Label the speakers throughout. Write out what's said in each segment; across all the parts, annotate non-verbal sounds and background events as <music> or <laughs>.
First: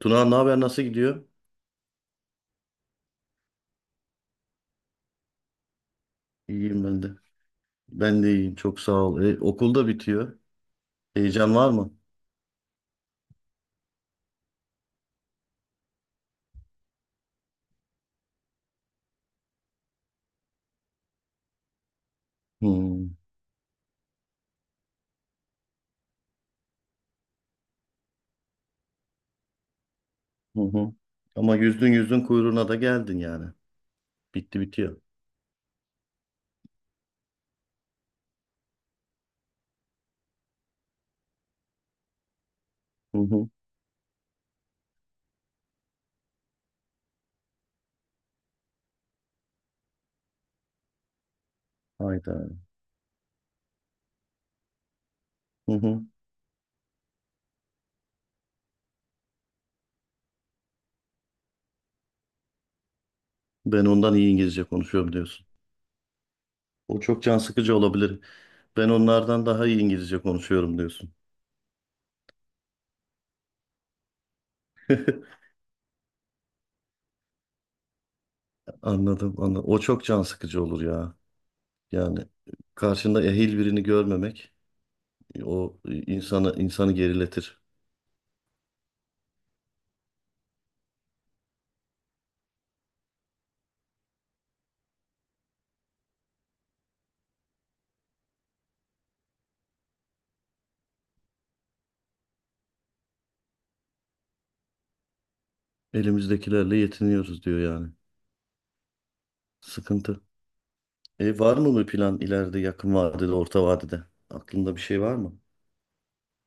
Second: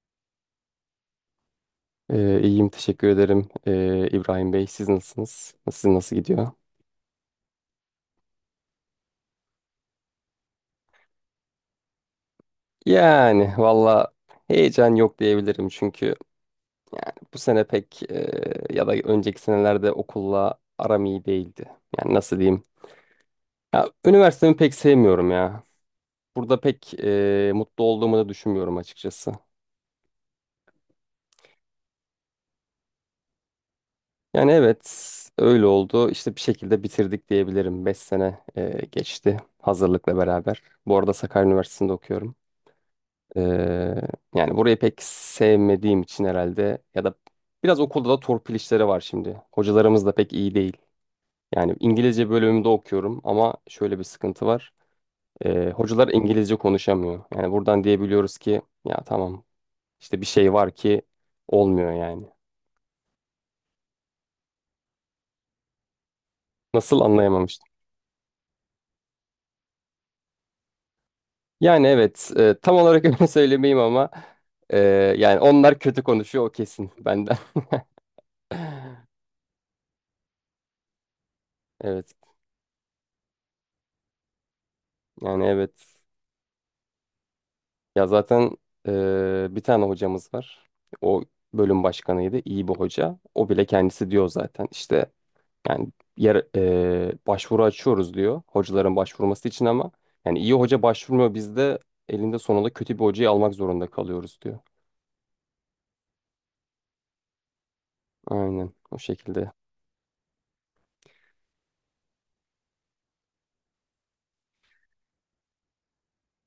Speaker 1: Tuna ne haber nasıl gidiyor?
Speaker 2: İyiyim teşekkür ederim, İbrahim Bey. Siz nasılsınız? Sizin nasıl gidiyor?
Speaker 1: İyiyim ben de. Ben de iyiyim çok sağ ol. Okul da bitiyor. Heyecan var mı?
Speaker 2: Yani valla heyecan yok diyebilirim, çünkü yani bu sene pek, ya da önceki senelerde okulla aram iyi değildi. Yani nasıl diyeyim?
Speaker 1: Hmm.
Speaker 2: Ya, üniversitemi pek sevmiyorum ya. Burada pek mutlu olduğumu da düşünmüyorum açıkçası.
Speaker 1: Hı hı. Ama yüzdün yüzdün kuyruğuna da geldin yani.
Speaker 2: Yani
Speaker 1: Bitti bitiyor.
Speaker 2: evet, öyle oldu. İşte bir şekilde bitirdik diyebilirim. 5 sene geçti, hazırlıkla beraber. Bu arada Sakarya Üniversitesi'nde okuyorum.
Speaker 1: Hı
Speaker 2: Ee,
Speaker 1: hı.
Speaker 2: Yani burayı pek sevmediğim için herhalde, ya da biraz okulda da torpil işleri var şimdi. Hocalarımız da pek iyi değil. Yani İngilizce
Speaker 1: Hayda.
Speaker 2: bölümümde okuyorum ama şöyle bir sıkıntı var.
Speaker 1: Hı hı.
Speaker 2: Hocalar İngilizce konuşamıyor. Yani buradan diyebiliyoruz ki ya tamam, işte bir şey var ki olmuyor yani.
Speaker 1: Ben ondan iyi İngilizce konuşuyorum diyorsun.
Speaker 2: Nasıl
Speaker 1: O çok can
Speaker 2: anlayamamıştım.
Speaker 1: sıkıcı olabilir. Ben onlardan daha iyi İngilizce konuşuyorum diyorsun.
Speaker 2: Yani evet, tam olarak öyle <laughs> söylemeyeyim ama e, yani
Speaker 1: <laughs>
Speaker 2: onlar kötü konuşuyor, o kesin, benden. <laughs>
Speaker 1: Anladım, anladım. O çok can sıkıcı olur ya.
Speaker 2: Evet,
Speaker 1: Yani karşında ehil birini görmemek
Speaker 2: yani evet.
Speaker 1: o insanı geriletir.
Speaker 2: Ya zaten bir tane hocamız var. O bölüm başkanıydı. İyi bir hoca. O bile kendisi diyor zaten. İşte yani, başvuru açıyoruz diyor. Hocaların başvurması için ama yani iyi hoca başvurmuyor. Biz de elinde sonunda kötü bir hocayı almak zorunda kalıyoruz diyor.
Speaker 1: Elimizdekilerle yetiniyoruz diyor yani.
Speaker 2: Aynen o şekilde.
Speaker 1: Sıkıntı. Var mı bir plan ileride yakın vadede, orta vadede? Aklında bir şey var mı?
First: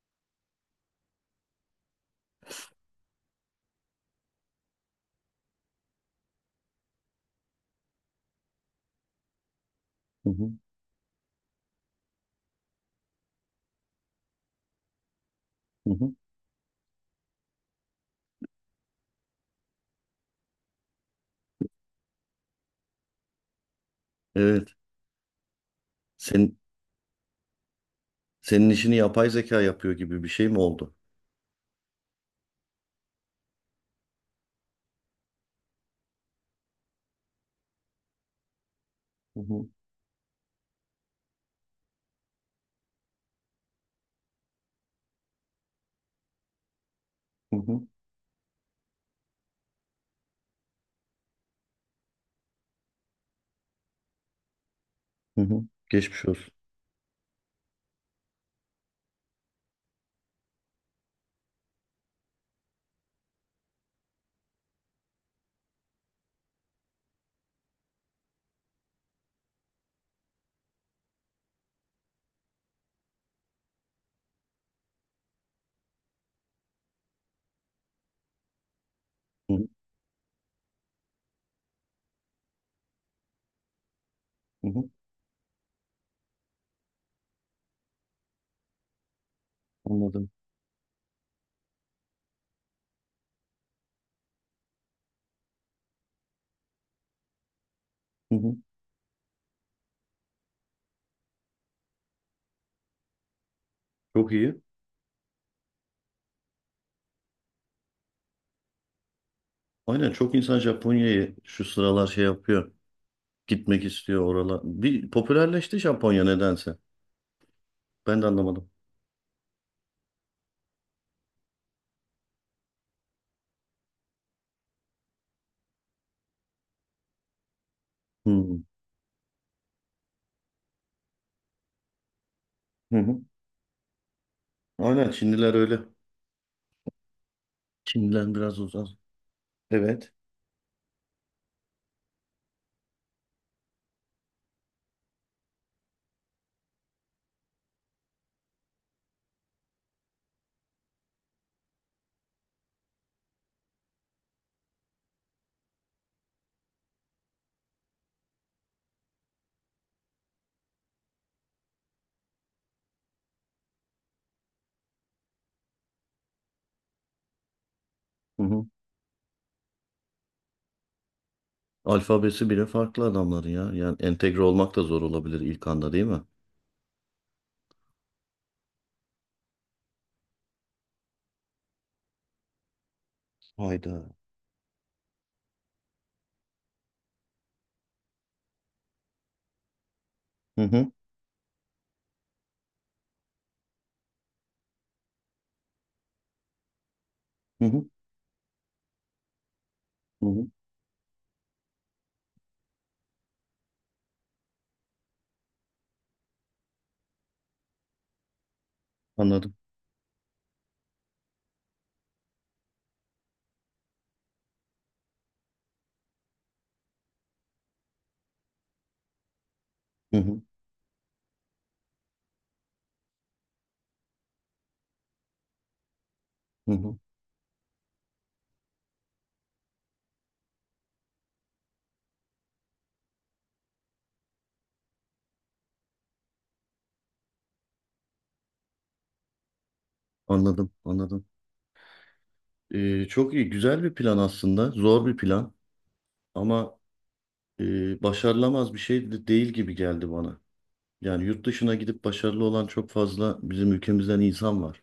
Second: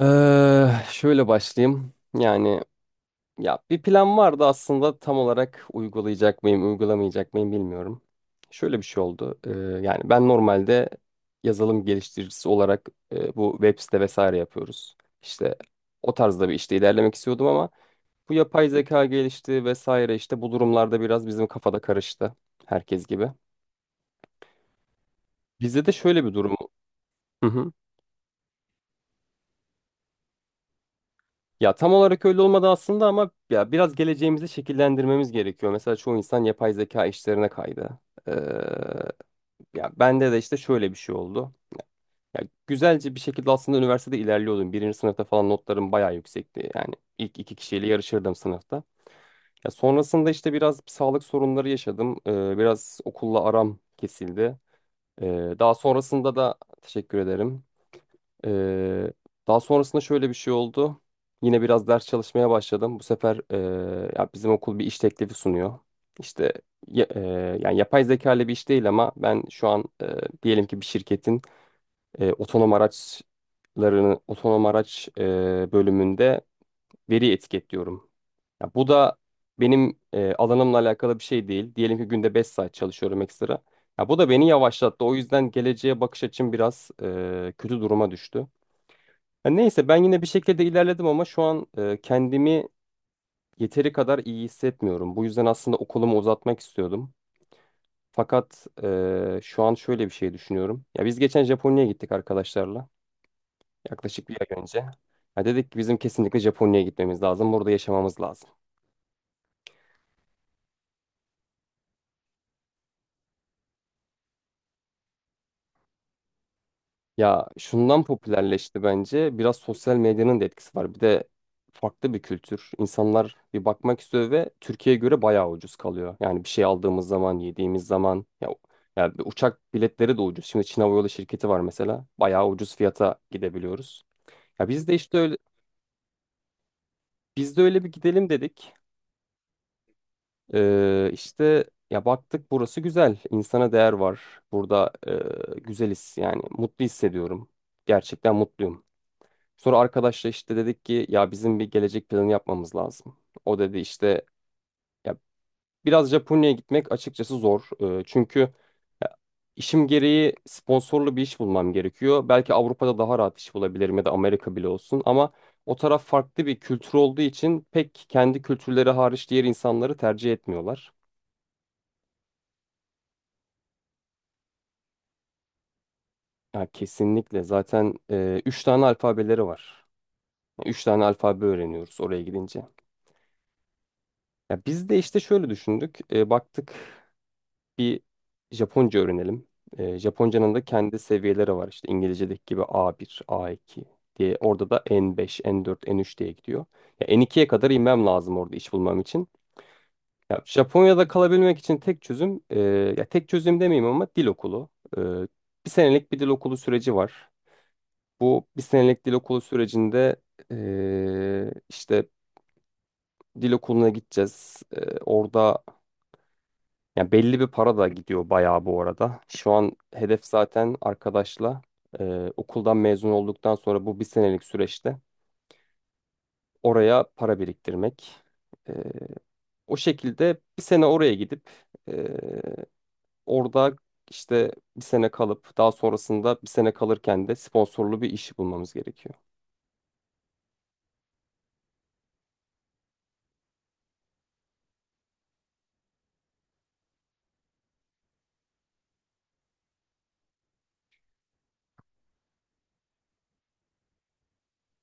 Speaker 2: Şöyle başlayayım. Yani ya, bir plan vardı aslında, tam olarak uygulayacak mıyım, uygulamayacak mıyım bilmiyorum. Şöyle bir şey oldu. Yani ben
Speaker 1: Hı hı,
Speaker 2: normalde yazılım geliştiricisi olarak, bu web site vesaire yapıyoruz. İşte
Speaker 1: hı
Speaker 2: o
Speaker 1: hı.
Speaker 2: tarzda bir işte ilerlemek istiyordum ama bu yapay zeka gelişti vesaire, işte bu durumlarda biraz bizim kafada karıştı, herkes gibi.
Speaker 1: Evet.
Speaker 2: Bizde de şöyle bir durum.
Speaker 1: Sen,
Speaker 2: Hı hı.
Speaker 1: senin işini yapay zeka yapıyor gibi bir şey mi oldu?
Speaker 2: Ya tam olarak öyle olmadı aslında ama ya biraz geleceğimizi şekillendirmemiz gerekiyor. Mesela çoğu insan yapay zeka işlerine kaydı.
Speaker 1: Hı hı,
Speaker 2: Ya bende de işte şöyle bir şey oldu. Ya güzelce bir şekilde aslında üniversitede ilerliyordum. Birinci sınıfta falan notlarım bayağı yüksekti. Yani ilk iki
Speaker 1: hı hı,
Speaker 2: kişiyle yarışırdım sınıfta. Ya sonrasında işte biraz sağlık sorunları yaşadım. Biraz okulla aram kesildi.
Speaker 1: hı hı.
Speaker 2: Daha
Speaker 1: Geçmiş
Speaker 2: sonrasında
Speaker 1: olsun.
Speaker 2: da. Teşekkür ederim. Ee, Daha sonrasında şöyle bir şey oldu. Yine biraz ders çalışmaya başladım. Bu sefer ya bizim okul bir iş teklifi sunuyor. İşte ya- e, yani yapay zeka ile bir iş değil ama ben şu an, diyelim ki bir şirketin, otonom araçlarını, otonom araç bölümünde veri etiketliyorum. Ya bu da
Speaker 1: Hı hı,
Speaker 2: benim alanımla alakalı bir şey değil. Diyelim ki günde 5 saat çalışıyorum ekstra. Ya bu da beni
Speaker 1: hı hı.
Speaker 2: yavaşlattı. O yüzden geleceğe bakış açım biraz kötü duruma düştü. Ya neyse, ben yine bir
Speaker 1: Anladım.
Speaker 2: şekilde ilerledim ama şu an kendimi yeteri kadar iyi hissetmiyorum. Bu yüzden aslında okulumu uzatmak istiyordum.
Speaker 1: Hı hı.
Speaker 2: Fakat şu an şöyle bir şey düşünüyorum. Ya biz geçen Japonya'ya gittik arkadaşlarla. Yaklaşık
Speaker 1: Çok
Speaker 2: bir ay
Speaker 1: iyi.
Speaker 2: önce. Ya dedik ki bizim kesinlikle Japonya'ya gitmemiz lazım. Burada yaşamamız lazım.
Speaker 1: Aynen çok insan Japonya'yı şu sıralar şey yapıyor. Gitmek istiyor oralar. Bir popülerleşti Japonya nedense.
Speaker 2: Ya şundan
Speaker 1: Ben de anlamadım.
Speaker 2: popülerleşti bence. Biraz sosyal medyanın da etkisi var. Bir de farklı bir kültür. İnsanlar bir bakmak istiyor ve Türkiye'ye göre bayağı ucuz kalıyor. Yani bir şey aldığımız zaman, yediğimiz zaman
Speaker 1: Hı
Speaker 2: ya,
Speaker 1: hı.
Speaker 2: ya bir uçak biletleri de ucuz. Şimdi Çin Hava Yolu şirketi var mesela. Bayağı ucuz
Speaker 1: Hı
Speaker 2: fiyata
Speaker 1: hı.
Speaker 2: gidebiliyoruz. Ya biz de
Speaker 1: Aynen
Speaker 2: işte öyle
Speaker 1: Çinliler öyle.
Speaker 2: Biz de öyle bir gidelim
Speaker 1: Çinliler biraz
Speaker 2: dedik.
Speaker 1: uzak. Evet.
Speaker 2: Ee, işte Ya baktık, burası güzel. İnsana değer var. Burada güzeliz yani. Mutlu hissediyorum. Gerçekten mutluyum. Sonra arkadaşla işte dedik ki ya bizim bir gelecek planı yapmamız lazım. O dedi işte, ya biraz Japonya'ya gitmek açıkçası zor. Çünkü ya, işim gereği sponsorlu bir iş bulmam gerekiyor. Belki Avrupa'da daha rahat iş bulabilirim ya da Amerika bile olsun ama o taraf farklı bir kültür olduğu için pek, kendi
Speaker 1: Hı hı.
Speaker 2: kültürleri hariç, diğer insanları tercih etmiyorlar.
Speaker 1: Alfabesi bile farklı adamların ya. Yani entegre olmak da zor olabilir ilk anda değil mi?
Speaker 2: Ya kesinlikle. Zaten üç tane alfabeleri var. Üç tane alfabe öğreniyoruz oraya gidince.
Speaker 1: Hayda.
Speaker 2: Ya biz de işte şöyle düşündük. Baktık, bir Japonca öğrenelim. Japonca'nın
Speaker 1: Hı
Speaker 2: da
Speaker 1: hı.
Speaker 2: kendi seviyeleri var. İşte İngilizce'deki gibi A1, A2 diye. Orada da N5, N4, N3 diye gidiyor. Ya N2'ye
Speaker 1: Hı
Speaker 2: kadar
Speaker 1: hı.
Speaker 2: inmem lazım orada iş bulmam için.
Speaker 1: Hı
Speaker 2: Ya
Speaker 1: hı.
Speaker 2: Japonya'da kalabilmek için tek çözüm, ya tek çözüm demeyeyim ama, dil okulu. E, Bir senelik bir dil okulu süreci var. Bu bir senelik dil okulu
Speaker 1: Anladım.
Speaker 2: sürecinde işte dil okuluna gideceğiz. Orada, yani belli bir para da gidiyor bayağı, bu arada. Şu an
Speaker 1: Hı
Speaker 2: hedef
Speaker 1: hı.
Speaker 2: zaten arkadaşla, okuldan mezun olduktan sonra bu bir senelik süreçte
Speaker 1: Hı hı.
Speaker 2: oraya para biriktirmek. Eee, O şekilde bir sene oraya gidip, eee, orada işte bir sene kalıp, daha sonrasında bir sene kalırken de sponsorlu bir işi bulmamız gerekiyor.
Speaker 1: Anladım. Anladım. Çok iyi. Güzel bir plan aslında. Zor bir plan. Ama başarılamaz bir şey de değil gibi geldi bana. Yani yurt dışına gidip başarılı olan çok fazla bizim ülkemizden insan var.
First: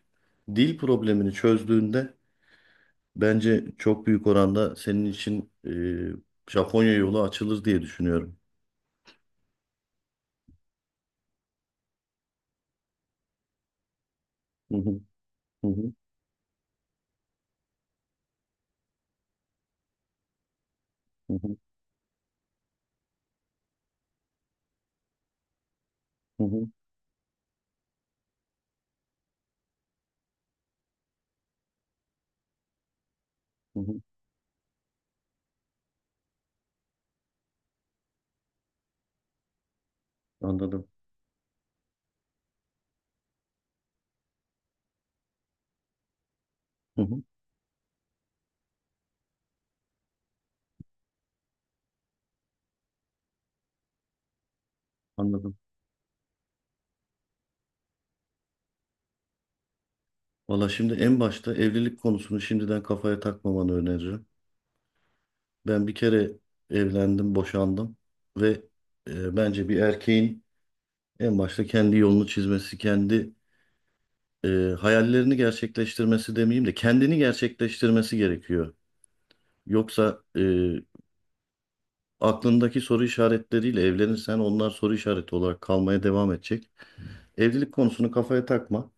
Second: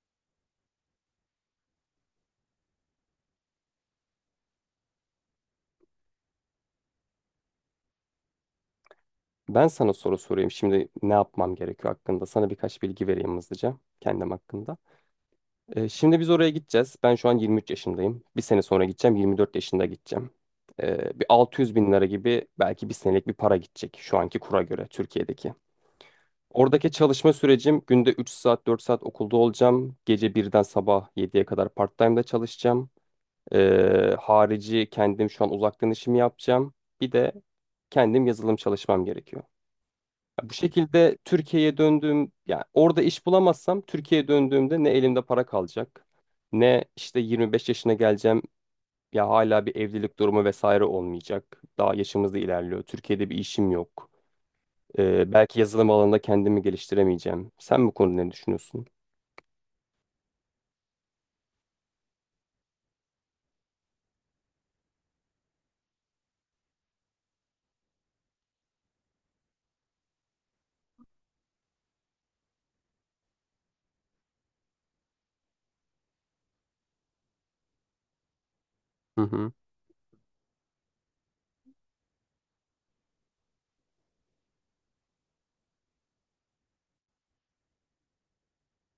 Speaker 1: Dil problemini çözdüğünde bence çok büyük oranda senin için Japonya yolu açılır diye düşünüyorum.
Speaker 2: Ben sana soru sorayım. Şimdi ne yapmam gerekiyor hakkında? Sana birkaç bilgi vereyim hızlıca kendim hakkında.
Speaker 1: Hı hı, hı hı,
Speaker 2: Şimdi biz oraya gideceğiz. Ben şu an 23 yaşındayım. Bir sene sonra gideceğim. 24 yaşında gideceğim. Bir
Speaker 1: hı hı,
Speaker 2: 600 bin lira gibi belki, bir senelik bir para gidecek, şu anki kura göre, Türkiye'deki.
Speaker 1: hı hı,
Speaker 2: Oradaki çalışma sürecim, günde 3 saat 4 saat okulda olacağım. Gece birden sabah 7'ye kadar part-time'da çalışacağım.
Speaker 1: hı hı.
Speaker 2: Harici, kendim şu an uzaktan işimi yapacağım. Bir de kendim yazılım çalışmam gerekiyor. Ya bu
Speaker 1: Anladım.
Speaker 2: şekilde Türkiye'ye döndüğüm, yani orada iş bulamazsam Türkiye'ye döndüğümde, ne elimde para kalacak, ne
Speaker 1: Hı
Speaker 2: işte
Speaker 1: hı,
Speaker 2: 25 yaşına geleceğim, ya hala bir evlilik durumu vesaire olmayacak. Daha yaşımız da ilerliyor. Türkiye'de bir işim yok.
Speaker 1: anladım.
Speaker 2: Belki yazılım alanında kendimi geliştiremeyeceğim. Sen bu konuda ne düşünüyorsun?
Speaker 1: Valla şimdi en başta evlilik konusunu şimdiden kafaya takmamanı öneririm. Ben bir kere evlendim, boşandım ve bence bir erkeğin en başta kendi yolunu çizmesi, kendi e, hayallerini gerçekleştirmesi demeyeyim de kendini gerçekleştirmesi gerekiyor.
Speaker 2: Hı hı.
Speaker 1: Yoksa aklındaki soru işaretleriyle evlenirsen onlar soru işareti olarak kalmaya devam edecek. Evlilik konusunu kafaya takma.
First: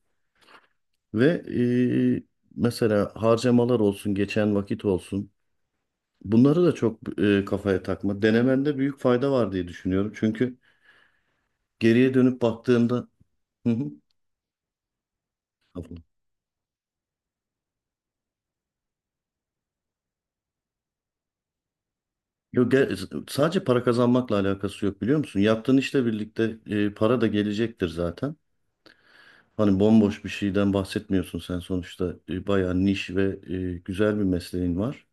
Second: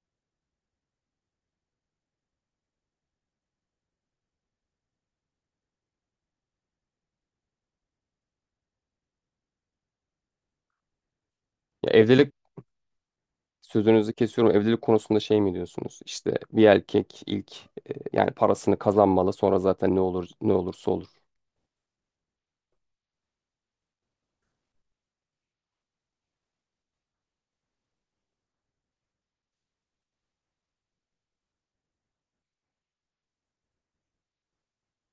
Speaker 1: Ve e, mesela harcamalar olsun, geçen vakit olsun. Bunları da çok kafaya takma. Denemende büyük fayda var diye düşünüyorum. Çünkü
Speaker 2: Ya
Speaker 1: geriye
Speaker 2: evlilik
Speaker 1: dönüp baktığında. Hı hı.
Speaker 2: Sözünüzü kesiyorum. Evlilik konusunda şey mi diyorsunuz?
Speaker 1: Afiyet.
Speaker 2: İşte bir erkek ilk yani parasını kazanmalı, sonra zaten ne olur ne olursa olur.
Speaker 1: Yok, sadece para kazanmakla alakası yok biliyor musun? Yaptığın işle birlikte para da gelecektir zaten. Hani bomboş bir şeyden bahsetmiyorsun sen sonuçta. Bayağı niş ve güzel bir mesleğin var.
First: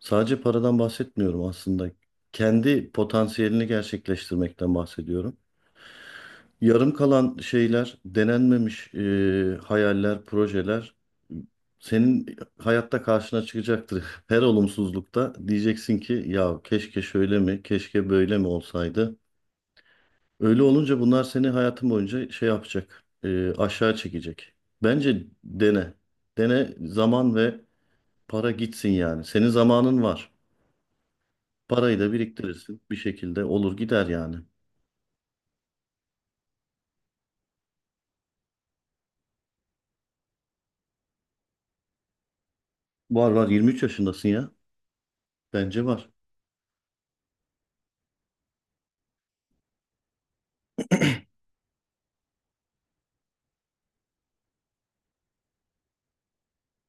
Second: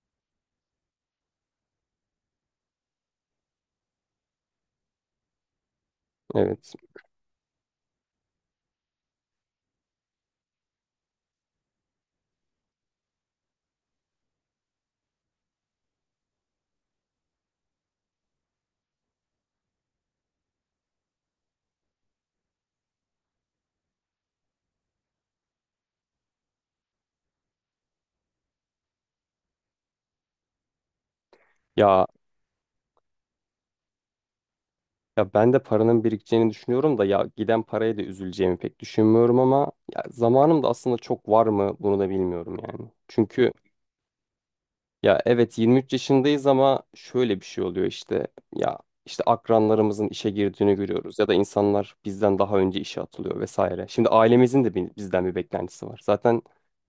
Speaker 1: Sadece paradan bahsetmiyorum aslında. Kendi potansiyelini gerçekleştirmekten bahsediyorum.
Speaker 2: Evet.
Speaker 1: Yarım kalan şeyler, denenmemiş hayaller, projeler senin hayatta karşına çıkacaktır. <laughs> Her olumsuzlukta diyeceksin ki ya keşke şöyle mi, keşke böyle mi olsaydı. Öyle olunca bunlar seni hayatın boyunca şey yapacak, aşağı çekecek. Bence dene. Dene zaman ve para gitsin yani. Senin zamanın var. Parayı
Speaker 2: Ya
Speaker 1: da biriktirirsin. Bir şekilde olur gider yani.
Speaker 2: Ya ben de paranın birikeceğini düşünüyorum da, ya giden paraya da üzüleceğimi pek düşünmüyorum ama, ya zamanım da aslında çok var mı, bunu da bilmiyorum yani.
Speaker 1: Var var
Speaker 2: Çünkü
Speaker 1: 23 yaşındasın ya.
Speaker 2: ya evet,
Speaker 1: Bence
Speaker 2: 23
Speaker 1: var.
Speaker 2: yaşındayız ama şöyle bir şey oluyor işte, ya işte akranlarımızın işe girdiğini görüyoruz ya da insanlar bizden daha önce işe atılıyor vesaire. Şimdi ailemizin de bizden bir beklentisi var. Zaten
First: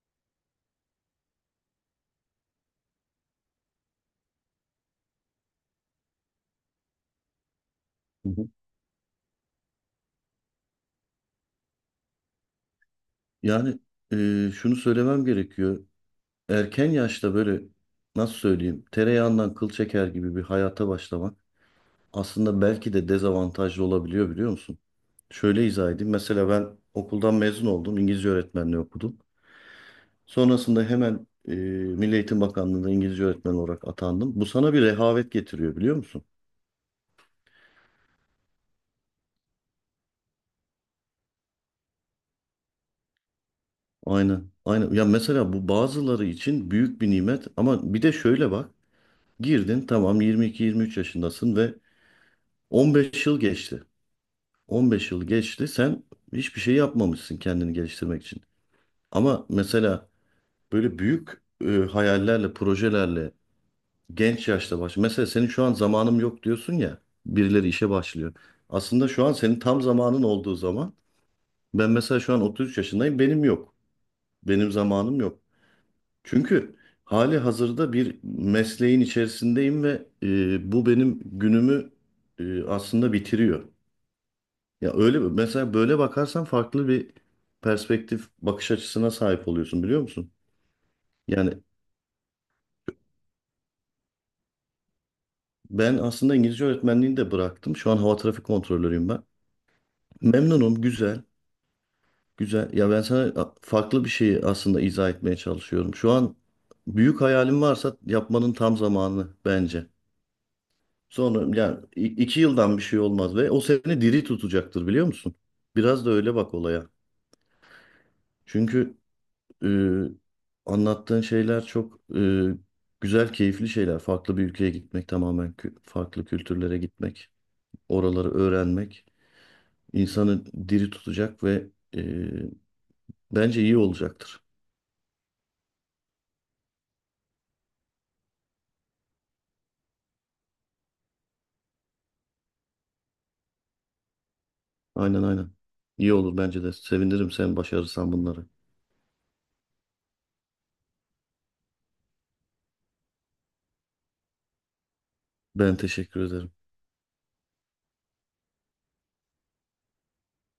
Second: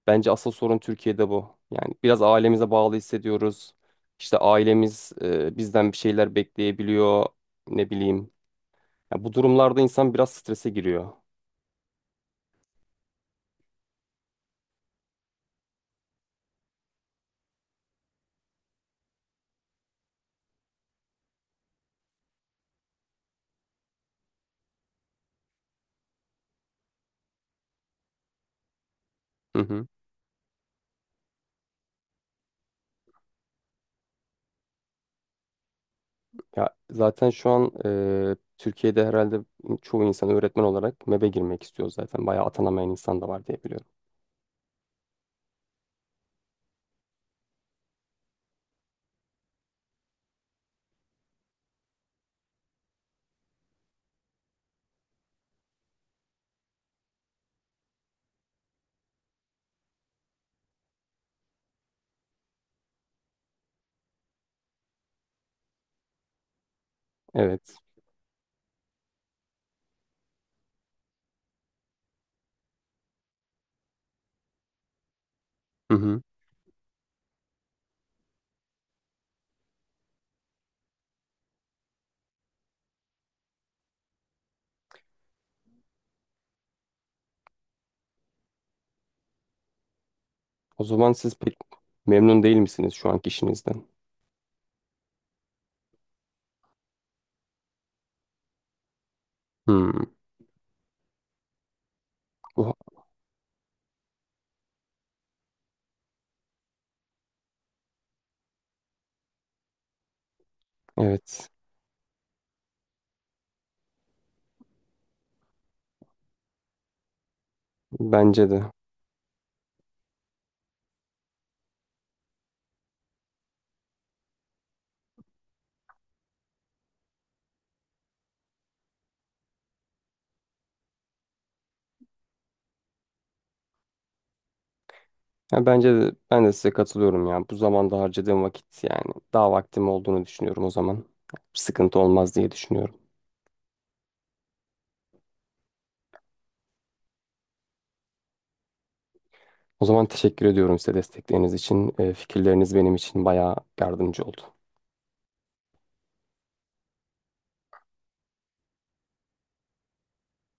Speaker 2: bence asıl sorun Türkiye'de bu. Yani biraz ailemize bağlı hissediyoruz. İşte ailemiz bizden bir şeyler bekleyebiliyor, ne bileyim, ya bu durumlarda insan biraz strese giriyor.
Speaker 1: Yani şunu söylemem gerekiyor. Erken yaşta böyle nasıl söyleyeyim tereyağından kıl çeker gibi bir hayata başlamak aslında belki de dezavantajlı olabiliyor biliyor musun? Şöyle izah edeyim. Mesela ben okuldan mezun oldum. İngilizce öğretmenliği okudum.
Speaker 2: Hı hı.
Speaker 1: Sonrasında hemen Milli Eğitim Bakanlığı'nda İngilizce öğretmen olarak atandım. Bu sana bir rehavet getiriyor biliyor musun?
Speaker 2: Ya zaten şu an Türkiye'de herhalde çoğu insan öğretmen olarak MEB'e girmek istiyor zaten. Bayağı atanamayan insan da var diye biliyorum.
Speaker 1: Aynen. Aynen. Ya mesela bu bazıları için büyük bir nimet ama bir de şöyle bak. Girdin tamam 22-23 yaşındasın ve 15 yıl geçti. 15 yıl geçti. Sen hiçbir şey yapmamışsın kendini geliştirmek için. Ama mesela böyle büyük hayallerle, projelerle genç yaşta baş. Mesela senin şu an zamanım yok diyorsun ya. Birileri
Speaker 2: Evet.
Speaker 1: işe başlıyor. Aslında şu an senin tam zamanın olduğu zaman. Ben mesela şu an 33 yaşındayım. Benim yok. Benim zamanım yok.
Speaker 2: Hı hı.
Speaker 1: Çünkü hali hazırda bir mesleğin içerisindeyim ve bu benim günümü aslında bitiriyor. Ya öyle mesela böyle bakarsan farklı bir perspektif bakış açısına sahip oluyorsun biliyor musun?
Speaker 2: O zaman siz
Speaker 1: Yani
Speaker 2: pek memnun değil misiniz şu anki işinizden?
Speaker 1: ben aslında İngilizce öğretmenliğini de bıraktım. Şu an hava trafik kontrolörüyüm ben.
Speaker 2: Hmm.
Speaker 1: Memnunum, güzel, güzel.
Speaker 2: Bu-
Speaker 1: Ya ben sana farklı bir şeyi aslında izah etmeye çalışıyorum. Şu an büyük hayalim varsa yapmanın tam zamanı bence.
Speaker 2: Evet.
Speaker 1: Sonra yani 2 yıldan bir şey olmaz ve o seni diri tutacaktır biliyor musun? Biraz da öyle bak olaya.
Speaker 2: Bence de.
Speaker 1: Çünkü Ee, anlattığın şeyler çok güzel, keyifli şeyler. Farklı bir ülkeye gitmek, tamamen farklı kültürlere gitmek, oraları öğrenmek insanı diri tutacak ve e, bence iyi olacaktır.
Speaker 2: Ya bence de, ben de size katılıyorum ya. Bu zamanda harcadığım vakit, yani daha vaktim olduğunu düşünüyorum o zaman. Sıkıntı olmaz diye düşünüyorum.
Speaker 1: Aynen aynen. İyi olur bence de. Sevinirim sen başarırsan bunları.
Speaker 2: O zaman teşekkür ediyorum size destekleriniz için. Fikirleriniz benim için bayağı yardımcı oldu.
Speaker 1: Ben teşekkür ederim.